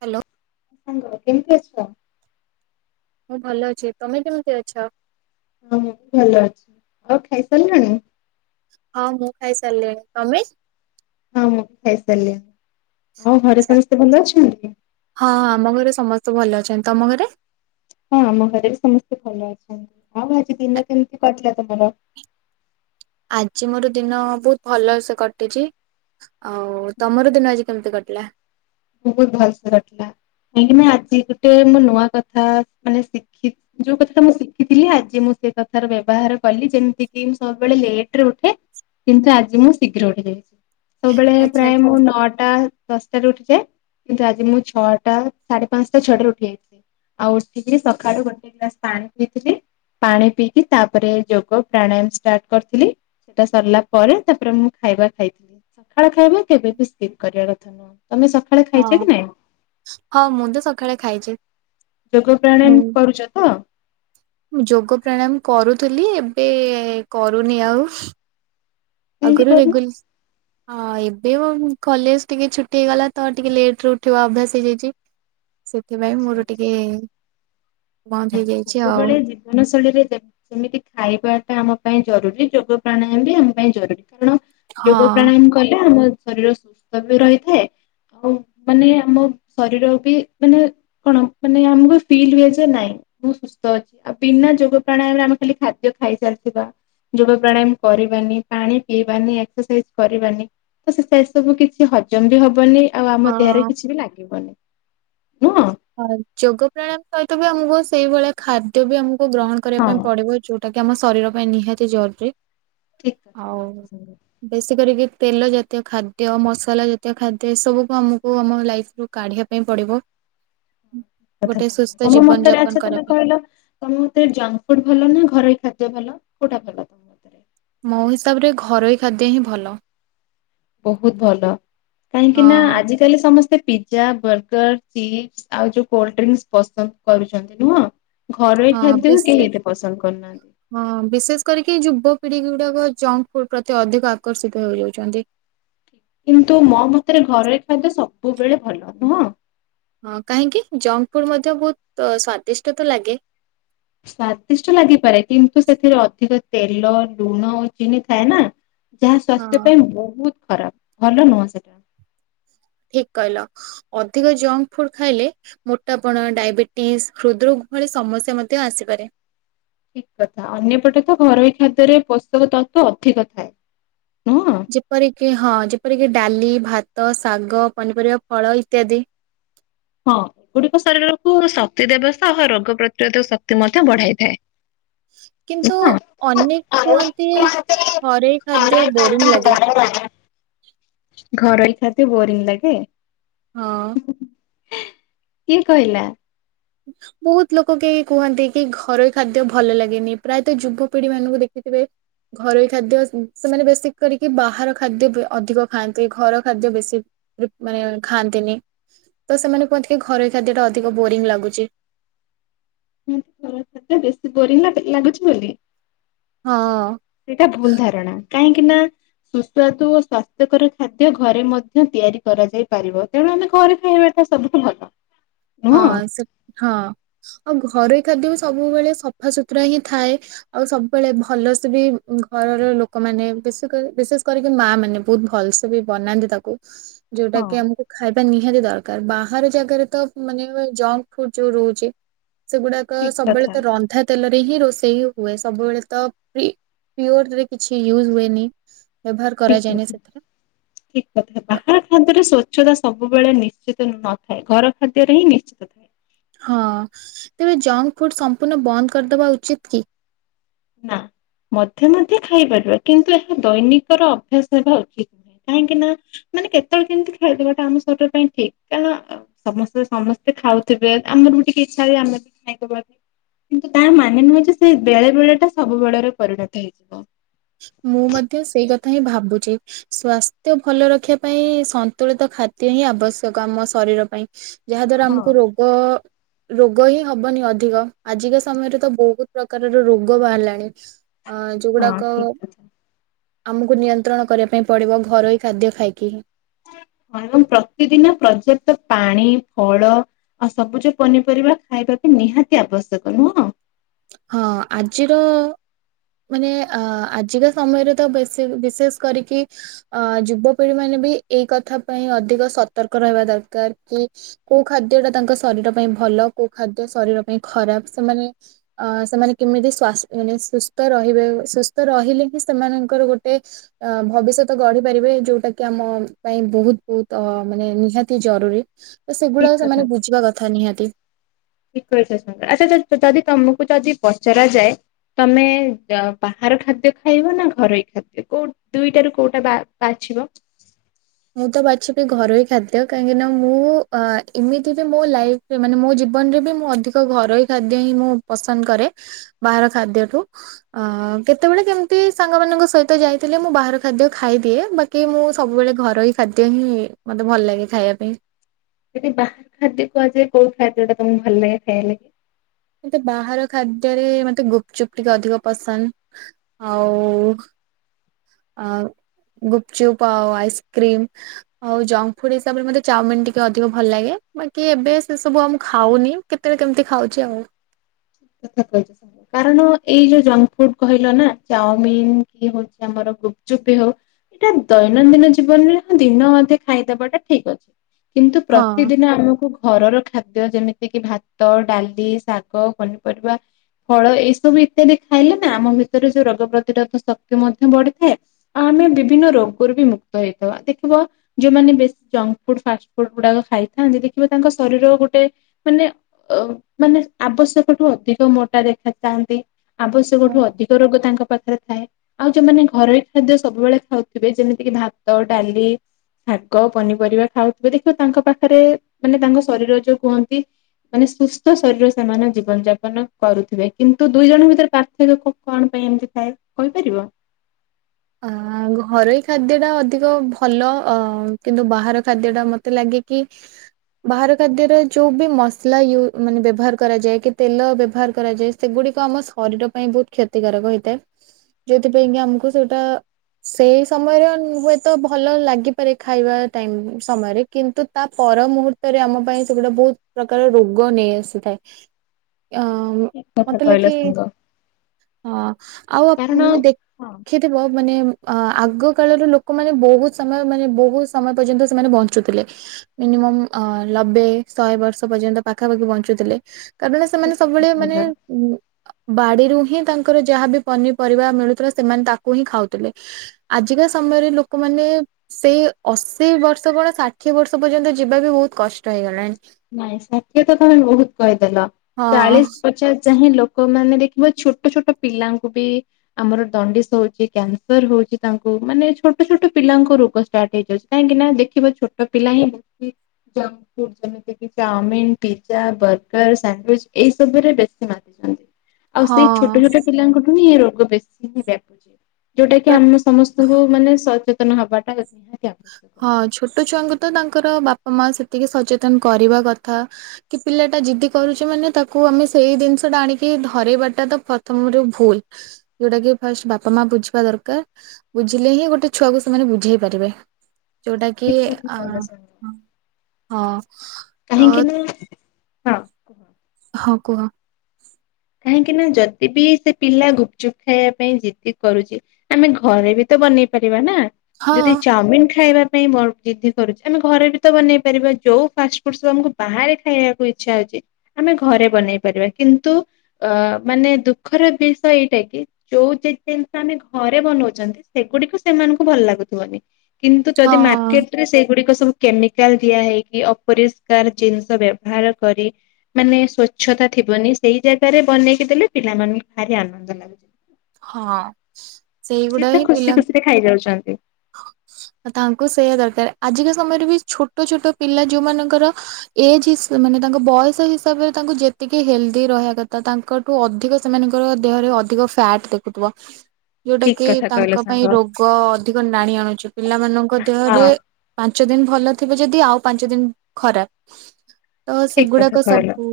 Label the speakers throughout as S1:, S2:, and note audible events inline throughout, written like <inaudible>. S1: Hello.
S2: ସାଙ୍ଗ କେମିତି ଅଛ।
S1: ମୁଁ ଭଲ ଅଛି ତମେ କେମିତି ଅଛ।
S2: ହ ମୁଁ ବି ଭଲ ଅଛି ଆଉ ଖାଇସାରିଲଣି।
S1: ହଁ ମୁଁ ଖାଇ ସାରିଲିଣି ତମେ।
S2: ହଁ ମୁଁ ବି ଖାଇସାରିଲିଣି ଆଉ ଘରେ
S1: ଆଚ୍ଛା
S2: ସମସ୍ତେ ଭଲ ଅଛନ୍ତି।
S1: ହଁ ଆମ ଘରେ ସମସ୍ତେ ଭଲ ଅଛନ୍ତି ତମ ଘରେ।
S2: ହଁ ଆମ ଘରେ ବି ସମସ୍ତେ ଭଲ ଅଛନ୍ତି ଆଉ ଆଜି ଦିନ କେମିତି କଟିଲା ତମର।
S1: ଆଜି ମୋର ଦିନ ବହୁତ ଭଲ ସେ କଟିଛି ଆଉ ତମର ଦିନ ଆଜି କେମିତି କଟିଲା।
S2: ବହୁତ ଭଲସେ କଟିଲା କାହିଁକିନା ଆଜି ଗୋଟେ ମୋ ନୂଆ କଥା ମାନେ ଶିଖିଚି ଯୋଉ କଥାଟା ମୁଁ ଶିଖିଥିଲି ଆଜି ମୁଁ ସେ କଥାର ବ୍ୟବହାର କଲି ଯେମିତିକି ମୁ ସବୁବେଳେ ଲେଟରେ ଉଠେ କିନ୍ତୁ ଆଜି ମୁଁ ଶୀଘ୍ର ଉଠି ଯାଇଛି। ସବୁବେଳେ
S1: ଆଚ୍ଛା
S2: ପ୍ରାୟ ମୁଁ
S1: ଆଚ୍ଛା।
S2: ନଅଟା ଦଶ। ଉଠିଯାଏ। କିନ୍ତୁ ଆଜି ମୁଁ ଛଅଟା ସାଢେ ପାଞ୍ଚଟା ଛଟାରେ ଉଠି ଯାଇଥିଲି ଆଉ ଉଠିକି ସକାଳୁ ଗୋଟେ ଗ୍ଲାସ ପାଣି ପିଇଥିଲି ପାଣି ପିଇକି ତାପରେ ଯୋଗ ପ୍ରାଣାୟାମ ଷ୍ଟାର୍ଟ କରିଥିଲି ସେଟା ସରିଲା ପରେ ତାପରେ ମୁଁ ଖାଇବା ଖାଇଥିଲି। ସଖାଳ ଖାଇବା କେବେ ବି ସ୍କିପ୍ କରିବା କଥା ନୁହଁ ତମେ ସଖା।
S1: ହଁ ହଁ ମୁଁ ତ ସକାଳେ ଖାଇଛି।
S2: ଯୋଗ
S1: ମୁଁ
S2: ପ୍ରାଣାୟାମ କରୁଛ ତ।
S1: ଯୋଗ ପ୍ରାଣାୟାମ କରୁଥିଲି ଏବେ କରୁନି ଆଉ।
S2: କାହିଁକି
S1: ଆଗରୁ
S2: କରୁନ?
S1: ରେଗୁଲାର। ହଁ ଏବେ କଲେଜ ଟିକେ ଛୁଟି ହେଇଗଲା ତ ଟିକେ ଲେଟରେ ଉଠିବା ଅଭ୍ୟାସ ହେଇଯାଇଛି। ସେଥିପାଇଁ
S2: ଆଚ୍ଛା
S1: ମୋର
S2: ଆଚ୍ଛା।
S1: ଟିକେ। ବନ୍ଦ ହେଇଯାଇଛି ଆଉ
S2: ସବୁବେଳେ ଜୀବନ। ରେ ସେମିତି ଖାଇବାଟା ଆମ ପାଇଁ ଜରୁରୀ ଯୋଗ ପ୍ରାଣାୟାମ ବି ଆମ ପାଇଁ ଜରୁରୀ। କାରଣ ଯୋଗ
S1: ହଁ।
S2: ପ୍ରାଣାୟାମ କଲେ ଆମ। ଶରୀର ସୁସ୍ଥ ବି ରହିଥାଏ ଆଉ ମାନେ ଆମ ଶରୀର ବି ମାନେ କଣ ମାନେ ଆମକୁ ଫିଲ୍ ହୁଏ ଯେ ନାଇଁ। ବହୁତ ସୁସ୍ଥ ଅଛି ଆଉ ବିନା ଯୋଗ ପ୍ରାଣାୟାମରେ ଆମେ ଖାଲି ଖାଦ୍ୟ ଖାଇସାରିଥିବା ଯୋଗ ପ୍ରାଣାୟାମ କରିବାନି ପାଣି ପିଇବାନି ଏକ୍ସରସାଇଜ କରିବାନି ତ ସେ ସେ ସବୁ କିଛି ହଜମ ବି ହବନି। ଆଉ ଆମ
S1: ହଁ
S2: ଦେହରେ କିଛି ବି ଲାଗିବନି। ନୁହଁ
S1: ହଁ ଯୋଗ ପ୍ରାଣାୟାମ ସହିତ ବି ଆମକୁ। ସେଇଭଳିଆ ଖାଦ୍ୟ ବି ଆମକୁ। ଗ୍ରହଣ କରିବା ପାଇଁ
S2: ହଁ।
S1: ପଡିବ ଯୋଉ। ସେଉଟାକି ଆମ ଶରୀର ପାଇଁ ନିହାତି ଜରୁରୀ।
S2: ଠିକ
S1: <inaudible>
S2: କଥା
S1: ଆଉ
S2: କହିଛ ସାଙ୍ଗ
S1: ବେଶୀ କରିକି ତେଲ ଜାତୀୟ ଖାଦ୍ୟ ମସଲା ଜାତୀୟ ଖାଦ୍ୟ ଏସବୁକୁ ଆମକୁ ଆମ ଲାଇଫ୍ରୁ କାଢ଼ିବା ପାଇଁ ପଡ଼ିବ।
S2: ଥା କହିଲ ତମ ମତରେ
S1: ଯାପନ
S2: ଆଛ
S1: କରିବା
S2: ତମେ
S1: ପାଇଁ
S2: କହିଲ ତମ ମତରେ ଜଙ୍କ ଫୁଡ ଭଲ ନା ଘରେ ଖା ଭଲ କୋଉଟା ଭଲ ତମ ମତରେ?
S1: ମୋ ହିସାବରେ ଘରୋଇ ଖାଦ୍ୟ ହିଁ ଭଲ।
S2: ବହୁତ ଭଲ। କାହିଁକି
S1: ହଁ
S2: ନା ଆଜିିକାଲି ସମସ୍ତେ ପିଜା ବର୍ଗର ଚିପ୍ସ ଆଉ ଯୋଉ କୋଲ୍ଡ ଡ୍ରିଙ୍କସ୍ ପସନ୍ଦ କରୁଛନ୍ତି ନୁହଁ। ଘରୋଇ
S1: ହଁ
S2: ଖାଦ୍ୟ କେହି
S1: ବିଶେଷ
S2: ଏତେ ପସନ୍ଦ କରୁନାହାନ୍ତି। <inaudible>
S1: କି ଯୁବପିଢି ଗୁଡାକ ଜଙ୍କ ଫୁଡ ପ୍ରତି ଅଧିକ ଆକର୍ଷିତ ହେଇଯାଉଛନ୍ତି।
S2: କିନ୍ତୁ ମୋ ମତରେ ଘରେ ଖାଇଦ୍ୟ ସବୁବେଳେ ଭଲ ନୁହଁ।
S1: ହଁ କାହିଁକି ଜଙ୍କ ଫୁଡ ମଧ୍ୟ ବହୁତ ସ୍ଵାଦିଷ୍ଟ ତ ଲାଗେ।
S2: ସ୍ଵାଦିଷ୍ଟ ଲାଗିପାରେ କିନ୍ତୁ ସେଥିରେ ଅଧିକ ତେଲ ଲୁଣ ଚିିନି ଏ ନା। ଯାହା
S1: ହଁ
S2: ଶ୍ୱାସ୍ଥ୍ୟ ପାଇଁ ବହୁତ ଖରାପ ଭଲ ନୁହଁ ସେଟା
S1: କହ ଅଧିକ ଜଙ୍କ ଫୁଡ ଖାଇଲେ ମୋଟାପଣ ଡାଇବେଟିସ୍ ହୃଦ୍ରୋଗ ଭଳି ସମସ୍ୟା ମଧ୍ୟ ଆସିପାରେ।
S2: ଠିକ କଥା ଅନ୍ୟପଟେ ତ ଘରୋଇ ଖାଦ୍ୟରେ ପୋଷକ ତତ୍ଵ ଅଧିକ ଥାଏ ନୁ
S1: ଯେପରିକି ହଁ ଯେପରିକି ଡାଲି ଭାତ ଶାଗ ପନିପରିବା ଫଳ ଇତ୍ୟାଦି।
S2: ହଁ ଏଗୁଡିକ ଶରୀରକୁ ଶକ୍ତି ଦେବସ୍ଥା ଓ ରୋଗ ପ୍ରତିରୋଧକ ଶକ୍ତି ମଧ୍ୟ ବଢାଇଥାଏ।
S1: କିନ୍ତୁ
S2: ହଁ
S1: ଅନେକ କୁହନ୍ତି। ଘରେ ଖାଦ୍ୟ ବୋରିଂ ଲାଗେ।
S2: ଘରୋଇ ଖାଦ୍ୟ ବୋରିଂ ଲାଗେ।
S1: ହଁ।
S2: କିଏ କହିଲା
S1: ବହୁତ ଲୋକ କେହି କୁହନ୍ତି କି ଘରୋଇ ଖାଦ୍ୟ ଭଲ ଲାଗେନି ପ୍ରାୟତଃ ଯୁବପିଢି ମାନଙ୍କୁ ଦେଖିଥିବେ ଘରୋଇ ଖାଦ୍ୟ ସେମାନେ ବେଶୀ କରିକି ବାହାର ଖାଦ୍ୟ ଅଧିକ ଖାଆନ୍ତି। ଘର ଖାଦ୍ୟ ବେଶୀ ମାନେ ଖାଆନ୍ତିନି ତ ସେମାନେ କୁହନ୍ତି। କି ଘରୋଇ ଖାଦ୍ୟ ଟା ଅଧିକ ବୋରିଂ ଲାଗୁଛି। ଜି
S2: ବେଶୀ ବୋରିଂ ଲାଗୁଛି ବୋଲି।
S1: ହଁ
S2: ସେଇଟା ଭୁଲ ଧାରଣା। କାହିଁକି ନା ସୁସ୍ୱାଦୁ ଓ ସ୍ଵାସ୍ଥ୍ୟକର ଖାଦ୍ୟ ଘରେ ମଧ୍ୟ ତିଆରି କରାଯାଇ ପାରିବ ତେଣୁ ଆମେ ଘରେ ଖାଇବାଟା ସବୁଠୁ ଭଲ।
S1: ହଁ
S2: ନୁହଁ।
S1: ସେ ହଁ। ଆଉ ଘରୋଇ ଖାଦ୍ୟ ବି ସବୁବେଳେ ସଫା ସୁୁତୁରା ହିଁ ଥାଏ। ଆଉ ସବୁବେଳେ ଭଲସେ ବି ଘରର ଲୋକମାନେ ବି ବିଶେଷ କରିକି ମାଆ ମାନେ ବହୁତ ଭଲସେ ବି ବନାନ୍ତି। ତାକୁ ଯୋଉଟା
S2: ହଁ
S1: କି ଆମକୁ ଖାଇବା ନିହାତି ଦରକାର। ବାହାର ଜାଗରେ ତ ମାନେ ଜଙ୍କ ଫୁଡ ଯୋଉ ରହୁଛି। ସେଗୁଡାକ
S2: ଠିକ
S1: ସବୁବେଳେ
S2: କଥା
S1: ତ ରନ୍ଧା ତେଲ ହ ରୋଷେଇ ହୁଏ ସବୁବେଳେ କିଛି ୟ ହୁଏନି। ବ୍ୟବହାର
S2: ଠିକ
S1: କରାଯାଏନି
S2: କଥା
S1: ସେଥିରେ
S2: ଠିକ କଥା
S1: ତ
S2: ବାହାର ଖାନ୍ତରେ ସ୍ୱଚ୍ଛତା ସବୁ। ସବୁବେଳେ ନିଶ୍ଚିତ ନଥାଏ ଘର ଖାଦ୍ୟରେ ହିଁ ନିଶ୍ଚିତ ଥାଏ
S1: ହଁ ତେବେ ଜଙ୍କଙ୍କ ଫୁଡ ସମ୍ପୂର୍ଣ୍ଣ ବନ୍ଦ କରିଦବା ଉଚିତ କି
S2: ନା ମଧ୍ୟ ମଧ୍ୟ ଖାଇପାରିବା କିନ୍ତୁ ଏହା ଦୈନିକର ଅଭ୍ୟାସ ହେବା ଉଚିତ ନୁହେଁ କାହିଁକି ନା ମାନେ କେତେବେଳେ ଯେମିତି ଖାଇଦବାଟା ଆମ ଶରୀର ପାଇଁ ଠିକ କ ସମସ୍ତେ ସମସ୍ତେ ଖାଉଥିବେ ଆମର ବି ଟିକେ ଇଚ୍ଛା ହ ଆମେ ବି ଖାଇଦବାନି କିନ୍ତୁ ତାର ମାନେ ନୁହେଁ ଯେ ସେ ବେଳେ ବେଳେ ସେ ସବୁ ବେଳରେ ପରିଣତ ହେଇଯିବ
S1: ମୁଁ ମଧ୍ୟ ସେଇ କଥା ହିଁ ଭାବୁଛି ସ୍ଵାସ୍ଥ୍ୟ ଭଲ ରଖିବା ପାଇଁ ସନ୍ତୁଳିତ ଖାଦ୍ୟ ହିଁ ଆବଶ୍ୟକ ଆମ ଶରୀର ପାଇଁ ଯାହା ଦ୍ଵାରା
S2: ହଁ।
S1: ଆମକୁ ରୋଗ ରୋଗ ହିଁ ହବନି ଅଧିକ ଆଜିକା ସମୟରେ ତ ବହୁତ ପ୍ରକାରର ରୋଗ ବାହାରିଲାଣି ଅ ଚଉଡ଼ା
S2: ହଁ
S1: କ
S2: ଠିକ କଥା
S1: ଆମକୁ ନିୟନ୍ତ୍ରଣ କରିବା ପାଇଁ ପଡ଼ିବ ଘରୋଇ ଖାଦ୍ୟ ଖାଇକି
S2: ଏବଂ ପ୍ରତିଦିନ ପର୍ଯ୍ୟାପ୍ତ ପାଣି ଫଳ ଆଉ ସବୁଜ ପନିପରିବା ଖାଇବାକୁ ନିହାତି ଆବଶ୍ୟକ ନୁହଁ
S1: ହଁ ଆଜିର ମାନେ ଅ ଆଜିକା ସମୟରେ ତ ବେଶୀ ବିଶେଷ କରିକି ଅ ଯୁବପିଢି ମାନେ ବି ଏଇ କଥା ପାଇଁ ଅଧିକ ସତର୍କ ରହିବା ଦରକାର କି କୋଉ ଖାଦ୍ୟ ଟା ତାଙ୍କ ଶରୀର ପାଇଁ ଭଲ କୋଉ ଖାଦ୍ୟ ଶରୀର ପାଇଁ ଖରାପ ସେମାନେ ଅ ସେମାନେ କେମିତିସ୍ ମାନେ ସୁସ୍ଥ ରହିବେ ସୁସ୍ଥ ରହିଲେ ହି ସେମାନଙ୍କର ଗୋଟେ ଅ ଭବିଷ୍ୟତ ଗଢି ପାରିବେ ଯୋଉଟା କି ଆମ ପାଇଁ ବହୁତ ବହୁତ ମାନେ ନିହାତି ଜରୁରୀ ତ ସେଗୁଡାକ
S2: ଠିକ କଥା
S1: ସେମାନେ ବୁଝିବା କଥା ନିହାତି।
S2: କହି ଠିକ କଛ ଆଚ୍ଛା ଦଦିମ ୁ ଯଦି ପଚରା ଯାଏ ତମେ ବାହାର ଖାଦ୍ୟ ଖାଇବ ନା ଘରୋଇ ଖାଦ୍ୟ କୋଉ ଦୁଇଟାରୁ କୋଉଟା ବାଛିବ
S1: ମୁଁ ତ ବାଛିବି ଘରୋଇ ଖାଦ୍ୟ କାହିଁକିନା ମୁଁ ଏମିତି ବି ମୋ ଲାଇଫରେ ମାନେ ମୋ ଜୀବନରେ ବି ମୁଁ ଅଧିକ ଘରୋଇ ଖାଦ୍ୟ ହିଁ ମୁଁ ପସନ୍ଦ କରେ ବାହାର ଖାଦ୍ୟଠୁ କେତେବେଳେ କେମିତି ସାଙ୍ଗ ମଙ୍କ ସହିତ ଯାଇଥିଲେ ମୁଁ ବାହାର ଖାଦ୍ୟ ଖାଇଦିଏ ବାକି ମୁଁ ସବୁବେଳେ ଘ ରହି ଖାଦ୍ୟ ହିଁ ମତେ ଭଲ ଲାଗେ ଖାଇବା ପାଇଁ
S2: ଯଦି ବାହାର ଖାଦ୍ୟ କୁହାଯାଏ କୋଉ ଖାଦ୍ୟ ଟା ତମକୁ ଭଲ ଲାଗେ ଖାଇବା ଲାଗି
S1: ମତେ ବାହାର ଖାଦ୍ୟରେ ମତେ ଗୁପଚୁପ୍ ଟିକେ ଅଧିକ ପସନ୍ଦ ଆଉ ଗୁପଚୁପ୍ ଆଉ ଆଇସ୍କ୍ରିମ ଆଉ ଜଙ୍କ ଫୁଡ ହିସାବରେ ମତେ ଚାଉମିନ ଟିକେ ଅଧିକ ଭଲ ଲାଗେ ବାକି ଏବେ ସେ ସବୁ ଆମ ଖାଉନି କେତେବେଳେ କେମିତି ଖାଉଛି ଆଉ
S2: କଥା କଛ ସାଙ୍ଗ କାରଣ ଏଇ ଯୋଉ ଜଙ୍କ ଫୁଡ କହିଲ ନା ଚାଉମିିନ କି ହଉଛି ଆମର ଗୁପଚୁପି ହଉ ଏଇଟା ଦୈନନ୍ଦିନ ଜୀବନରେ ହଁ ଦିନ ଅଧେ ଖାଇଦବାଟା ଠିକ ଅଛି କିନ୍ତୁ
S1: ହଁ
S2: ପ୍ରତିଦିନ ଆମକୁ ଘରର ଖା ଖାଦ୍ୟ ଯେମିତି କିି ଭାତ ଡାଲି ଶାଗ ଫଳ ଏଇ ସବୁ ଇତ୍ୟାଦି ଖାଇଲେ ନା ଆମ ଭିତରେ ଯୋଉ ରୋଗ ପ୍ରତିରୋଧ ଶକ୍ତି ମଧ୍ୟ ବଢିଥାଏ ଆଉ ଆମେ ବିଭିନ୍ନ ରୋଗରୁ ବି ମୁକ୍ତ ହେଇଥିବା ଦେଖିବ ଯୋଉମାନେ ବେଶୀ ଜଙ୍କ ଫୁଡ ଫାଷ୍ଟ ଫୁଡ ଗୁଡାକ ଖାଇଥାନ୍ତି ଦେଖିବ ତାଙ୍କ ଶରୀର ଗୋଟେ ମାନେ ମାନେ ଆବଶ୍ୟକ ତାଠୁ ଅଧିକ ମୋଟା ଦେଖା ଯାଆନ୍ତି ଆବଶ୍ୟକ ଠୁ ଅଧିକ ରୋଗ ତାଙ୍କ ପାଖରେ ଥାଏ ଆଉ ଯୋଉମାନେ ଘରୋଇ ଖାଦ୍ୟ ସବୁବେଳେ ଖାଉଥିବେ ଯେମିତି କିି ଭାତ ଡାଲି ଶାଗ ପନିପରିବା ଖାଉଥିବେ ଦେଖିବ ତାଙ୍କ ପାଖରେ ମାନେ ତାଙ୍କ ଶରୀର ଯୋଉ କୁହନ୍ତି ମାନେ ସୁସ୍ଥ ଶରୀର ସେମାନେ ଯ ଜୀବନ ଯାପନ କରୁଥିବେ କିନ୍ତୁ ଦୁଇ ଜଣଙ୍କ ଭିତରେ ପାର୍ଥକ୍ୟ କଣ ପାଇଁ ଏମିତି ଥାଏ କହିପାରିବ
S1: ଅ ଘରୋଇ ଖାଦ୍ୟ ଟା ଅଧିକ ଭଲ ଅ କିନ୍ତୁ ବାହାର ଖାଦ୍ୟ ଟା ମତେ ଲାଗେ କି ବାହାର ଖାଦ୍ୟର ଯୋଉ ବି ମସଲା ୟ ମାନେ ବ୍ୟବହାର କରାଯାଏ କି ତେଲ ବ୍ୟବହାର କରାଯାଏ ସେଗୁଡିକ ଆମ ଶରୀର ପାଇଁ ବହୁତ କ୍ଷତିକାରକ ହେଇଥାଏ ଯଉଥିପାଇଁ କି ଆମକୁ ସେ ତ ସେଇ ସମୟରେ ହୁଏତ ଭଲ ଲାଗିପାରେ ଖାଇବା ଟାଇ ସମୟରେ କିନ୍ତୁ ତା ପର ମୁହୂର୍ତ୍ତରେ ଆମ ପାଇଁ ସେଗୁଡା ବହୁତ ପ୍ରକାର ରୋଗ ନେଇ ଆସିଥାଏ ଅ
S2: ଠିକ କଥା
S1: ମତେ
S2: କହିଲ
S1: ଲଖି
S2: ସାଙ୍ଗ
S1: ହଁ ଆଉ
S2: କାରଣ
S1: ମାନେ
S2: ହଁ।
S1: ଦେଖ ମାନେ ଅ ଆଗ କାଳର ଲୋକମାନୋନେ ବହୁତ ସମୟ ମାନେ ବହୁତ ସମୟ ପର୍ଯ୍ୟନ୍ତ ସେମାନେ ବଞ୍ଚୁଥିଲେ ମିନିମମ୍ ନବେ ଶହେ ବର୍ଷ ପର୍ଯ୍ୟନ୍ତ ପାଖାପାଖି ବଞ୍ଚୁଥିଲେ କାରଣ ସେମାନେ
S2: ଠିକ
S1: ସବୁବେଳେ
S2: କଥା
S1: ମାନେ
S2: କହିଲ।
S1: ଉ ବାଡିରୁ ହିଁ ତାଙ୍କର ଯାହାବି ପନିପରିବା ମିଳୁଥିଲା ସେମାନେ ତା କୁ ହିଁ ଖାଉଥିଲେ ଆଜିକା ସମୟରେ ଲୋକମାନେ ସେଇ ଅଶୀ ବର୍ଷ କ ଷାଠିଏ ବର୍ଷ ପର୍ଯ୍ୟନ୍ତ ଯିବା ବି ବହୁତ କଷ୍ଟ ହେଇଗଲାଣି
S2: ନାଇଁ ସାଥି ତ ତମେ ବହୁତ କହିଦେଲ
S1: ହଁ
S2: ଚାଳିଶ ପଚାଶ ଯାାଇ ଲ ଲୋକ ମାନେ ଦେଖିବ ଛୋଟ ଛୋଟ ପିଲାଙ୍କୁ ବି ଆମର ଦଣ୍ଡିସ ହଉଛି କ୍ୟାନସର ହଉଛି ତାଙ୍କୁ ମାନେ ଛୋଟ ଛୋଟ ପିଲାଙ୍କୁ ରୋଗ ଷ୍ଟାର୍ଟ ହେଇଯାଉଛି କାହିଁକି ନା ଦେଖିବ ଛୋଟ ପିଲା ହିଁଙ୍କ ଫୁଡ ଯେମିତି। ଚାଉମିିନ ପିଜ୍ଜା ବର୍ଗର ସାଣ୍ଡିଚ ଏଇ ସବୁ ରେ ବେଶୀ ମାଧଛନ୍ତି ଆଉ ସେଇ ଛୋଟ
S1: ହଁ
S2: ଛୋଟ ପିଲାଙ୍କଠୁ ର ବେଶୀ ବ୍ୟାପୁଛି ଯୋଉଟା କି
S1: ପ୍ର
S2: ଆମ ସମସ୍ତଙ୍କୁ ମାନେ ସଚ ତନ ହବାଟା ନିହା
S1: ହଁ ଛୋଟ ଛୁଆଙ୍କୁ ତ ତା ଙ୍କର ବାପା ମା ସେତିକି ସଚେତନ୍ କରିବା କଥା କି ପିଲା ଟା ଯିଦି କରୁଛି ମାନେ ତାକୁ ଆମେ ସେଇ ଜିନିଷ ଟା ଆଣିକି ଧରେଇବାଟା ତ ପ୍ରଥମରୁ ଭୁଲ୍ ଯୋଉଟା କି ଫାଷ୍ଟ୍ ବାପା ମା ବୁଝିବା ଦରକାର୍ ବୁଝିଲେ ହିଁ ଗୋଟେ ଛୁଆକୁ ସେମାନେ ବୁଝେଇ ପାରିବେ। ଯୋଉଟା କି
S2: ଠିକ କଥା
S1: ଆଁ
S2: କହିଲ ସାଙ୍ଗ
S1: ହଁ। ହଁ।
S2: କାହିଁକି
S1: ତ
S2: ନା ହଁ କୁହ।
S1: ହଁ କୁହ।
S2: କାହିଁକି ନା ଯଦି ବି ସେ ପିଲା ଗୁପଚୁପ ଖାଇବା ପାଇଁ ଜିଦି କରୁଛି ଆମେ ଘରେ ବି ତ ବନେଇ ପାରିବା ନା।
S1: ହଁ
S2: ଯଦି ଚାଉମିନ ଖାଇବା ପାଇଁ ଜିଦି କରୁଛି ଆମେ ଘରେ ବି ତ ବନେଇ ପାରିବା ଯଉ ଫାଷ୍ଟ ଫୁଡ ସବୁ ଆମକୁ ବାହାରେ ଖାଇବାକୁ ଇଚ୍ଛା ହଉଛି ଆମେ ଘରେ ବନେଇ ପାରିବା କିନ୍ତୁ ଅ ମାନେ ଦୁଃଖର ବିଷୟ ଏଇଟା କି ଯୋଉ ଜିନିଷ ଆମେ ଘରେ ବନଉଛନ୍ତି ସେଗୁଡିକୁ ସେମାନଙ୍କୁ ଭଲ ଲାଗୁଥିବନି। କିନ୍ତୁ ଯଦି
S1: ହଁ
S2: ମାର୍କେଟ ରେ ସେ ଗୁଡିକ ସବୁ କେମିକାଲ ଦିଆ ହେଇକି ଅପରିଷ୍କାର ଜିନିଷ ବ୍ୟବହାର କରି ମାନେ ସ୍ଵଚ୍ଛତା ଥିବନି ସେଇ ଯାଗ ରେ ବନେଇକି ଦେଲେ ପିଲାମାନଙ୍କୁ ଭାରି ଆନନ୍ଦ ଲାଗୁଛି।
S1: ହଁ।
S2: ସେ
S1: ସେଇଗୁଡା
S2: ତ
S1: ହିଁ
S2: ଖୁସି
S1: ପିଲା
S2: ଖୁସିରେ ଖାଇଯାଉଛନ୍ତି।
S1: ତାଙ୍କୁ ସେଇଆ ଦରକାର ଆଜିକା ସମୟରେ ବି ଛୋଟ ଛୋଟ ପିଲା ଯୋଉମାନଙ୍କର ଏଜ୍ ହିସ୍ ମାନେ ତାଙ୍କ ବୟସ ହିସାବରେ ତାଙ୍କୁ ଯେତିକି ହେଲଦି ରହିବା କଥା ତାଙ୍କଠୁ ଅଧିକ ସେମାନଙ୍କର ଦେହରେ ଅଧିକ ଫ୍ୟାଟ ଦେଖୁଥିବ। ଯୋଉଟା
S2: ଠିକ
S1: କି
S2: କଥା କହିଲ
S1: ତାଙ୍କ ପାଇଁ
S2: ସାଙ୍ଗ
S1: ରୋଗ ନାଣି ଆଣୁଛ ପିଲାମାନଙ୍କ
S2: ହଁ
S1: ଦେହରେ ପା ଞ୍ଚ ଦିନ ଭଲ ଥିବ ଯଦି ଆଉ ପାଞ୍ଚ ଦିନ ଖରାପ। ତ
S2: ଠିକ କଥା
S1: ସେଗୁଡାକ
S2: କହିଲ
S1: ସବୁ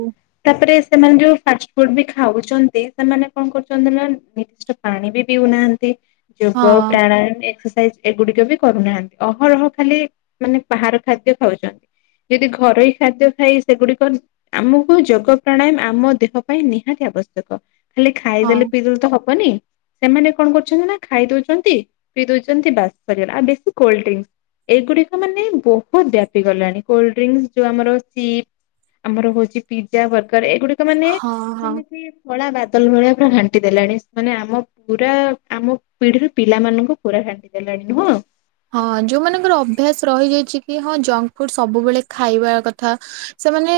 S2: ତାପରେ ସେମାନେ ଯୋଉ ଫାଷ୍ଟ ଫୁଡ ବି ଖାଉଛନ୍ତି ସେମାନେ କଣ କରୁଛନ୍ତି ନା ଠିକ୍ ସେ ପାଣି ବି ପିଉନାହାନ୍ତି।
S1: ହଁ
S2: ଯୋଗ ପ୍ରାଣାୟ ଏକ୍ସ୍ ସାଇଜ୍ ଏଗୁଡିକ ବି କରୁନାହାନ୍ତି ଅହରହ ଖାଲି ମାନେ ବାହାର ଖାଦ୍ୟ ଖାଉଛନ୍ତି ଯଦି ଘରୋଇ ଖାଦ୍ୟ ଖାଇ ସେଗୁଡିକ ଆମକୁ ଯୋଗ ପ୍ରାଣାୟାମ ଆମ ଦେହ ପାଇଁ ନିହାତି ଆବଶ୍ୟକ। ଖାଲି
S1: ହଁ
S2: ଖାଇଦେଲେ ପିଇଦେଲେ ତ ହ ବନି ସେମାନେ କଣ କରୁଛନ୍ତି ନା ଖାଇ ଦଉଛନ୍ତି ପିଇ ଦଉଛନ୍ତି ବାସ କର ଆଉ ବେଶୀ କୋଲଡ ଡ୍ରିଙ୍କସ ଏଇଗୁଡିକ ମାନେ ବହୁତ ବ୍ୟାପି ଗଲାଣି କୋଲଡ ଡ୍ରିଙ୍କସ ଯୋଉ ଆମର ସି ଆମର ହଉଛି ପିଜ୍ଜା ବର୍ଗ ର୍ ଏଗୁଡିକ ମାନେ
S1: ହଁ ହଁ
S2: ଯେମିତି ଫଳା ବା ତଲ୍ ଭଳିଆ ପୁରା ଘାଣ୍ଟି ଦେଲାଣି ମାନେ ଆମ ପୁରା ଆମ ପିଢିରୁ ପିଲାମାନଙ୍କୁ ପୁରା ଘାଣ୍ଟି ଦେଲାଣି ନୁହଁ?
S1: ହଁ ଯୋଉମାନଙ୍କର ଅଭ୍ୟାସ ରହିଯାଇଛି କି ହଁ ଜଙ୍କ ଫୁଡ ସବୁବେଳେ ଖାଇବା କଥା ସେମାନେ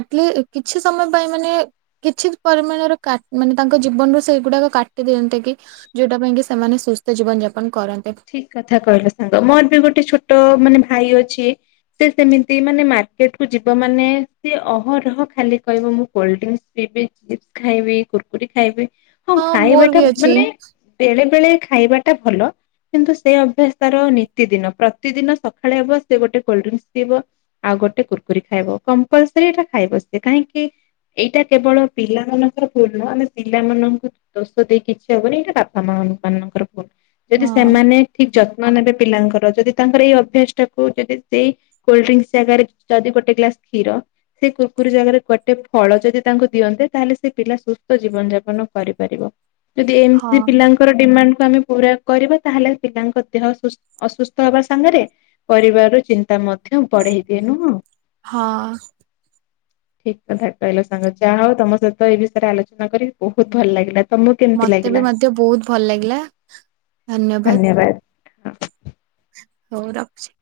S1: ଆଟଲି କିଛି ସମୟ ପାଇଁ ମାନେ କିଛି ପରିମାଣର ମାନେ ତାଙ୍କ ଜୀବନରୁ ସେଗୁଡାକ କାଟି ଦିଅନ୍ତେ କି ଯୋଉଟା ପାଇଁ କି ସେମାନେ ସୁସ୍ଥ ଜୀବନ ଯାପନ କରନ୍ତେ।
S2: ଥା କହିଲ ସାଙ୍ଗ ମୋର ବି ଗୋଟେ ଛୋଟ ମାନେ ଭାଇ ଅଛି ସେ ସେମିତି ମାନେ ମାର୍କେଟ କୁ ଯିବ ମାନେ ସିଏ ଅହରହ ଖାଲି କହିବ ମୁଁ କୋଲଡ ଡ୍ରିଙ୍କସ ପିଇବି ଚିପ୍ସ ଖାଇବି କୁୁରକୁରି ଖାଇବି। ହଁ
S1: ମୋର
S2: ଖାଇବାଟା
S1: ବି ଅଛି
S2: ମାନେ ବେଳେ ବେଳେ ଖାଇବାଟା ଭଲ। କିନ୍ତୁ ସେଇ ଅଭ୍ୟାସ ତାର ନିତି ଦିନ ପ୍ରତିଦିନ ସକାଳେ ହବ ସେ ଗୋଟେ କୋଲ୍ଡ ଡ୍ରିଙ୍କସ ଥିବ ଆଉ ଗୋଟେ କୁୁରକୁରି ଖାଇବ କମ୍ପଲସରି ଏଇଟା ଖାଇବ ସି କାହିଁକି ଏଇଟା କେବଳ ପିଲା ମାନଙ୍କର ଭୁଲ ନୁହଁ ଆମେ ପିଲାମାନଙ୍କୁ ଦୋଷ ଦେଇ କିଛି ହବନି ଏଇଟା ବାପା ମା ମାନଙ୍କର। ଯଦି।
S1: ହଁ।
S2: ସେମାନେ ଠିକ ଯ। <unintelligible> ପିଲାଙ୍କର ଯଦି ତାଙ୍କର ଏଇ ଅଭ୍ୟାସ ଟାକୁ ଯଦି ସେଇ କୋଲଡ ଡ୍ରିଙ୍କ ଜାଗାରେ ଯଦି ଗୋଟେ ଗ୍ଲାସ କ୍ଷୀର ସେ କୁକୁର ଜାଗାରେ ଗୋଟେ ଫଳ ଯଦି ତାଙ୍କୁ ଦିଅନ୍ତେ ତାହେଲେ ସେ ପିଲା ସୁସ୍ଥ ଜୀବନ ଯାପନ କରିପାରିବ। ଯଦି
S1: ହଁ
S2: ଏମତି ପିଲାଙ୍କର ଡିମାଣ୍ଡ। ଆମେ ପୁରା କରିବା। ତାହେଲେ ପିଲାଙ୍କ ଦେହ ସୁ ଅସୁସ୍ଥ ହବା ସାଙ୍ଗରେ ପରିବାର ର ଚିନ୍ତା ମଧ୍ୟ ବଢେଇ ଦିଏ ନୁହଁ।
S1: ହଁ।
S2: ଠିକ କଥା କହିଲ ସାଙ୍ଗ ଯାହା ହଉ ତମ ସହିତ ଏ ବିଷୟରେ ଆଲୋଚନା କରିି ବହୁତ ଭଲ ଲାଗିଲା। ତମକୁ କେମିତି
S1: ମତେ
S2: ଲାଗିଲା?
S1: ବି ମଧ୍ୟ ବହୁତ ଭଲ ଲାଗିଲା।
S2: ଧନ୍ୟବାଦ।
S1: ହଉ ରଖୁଛି।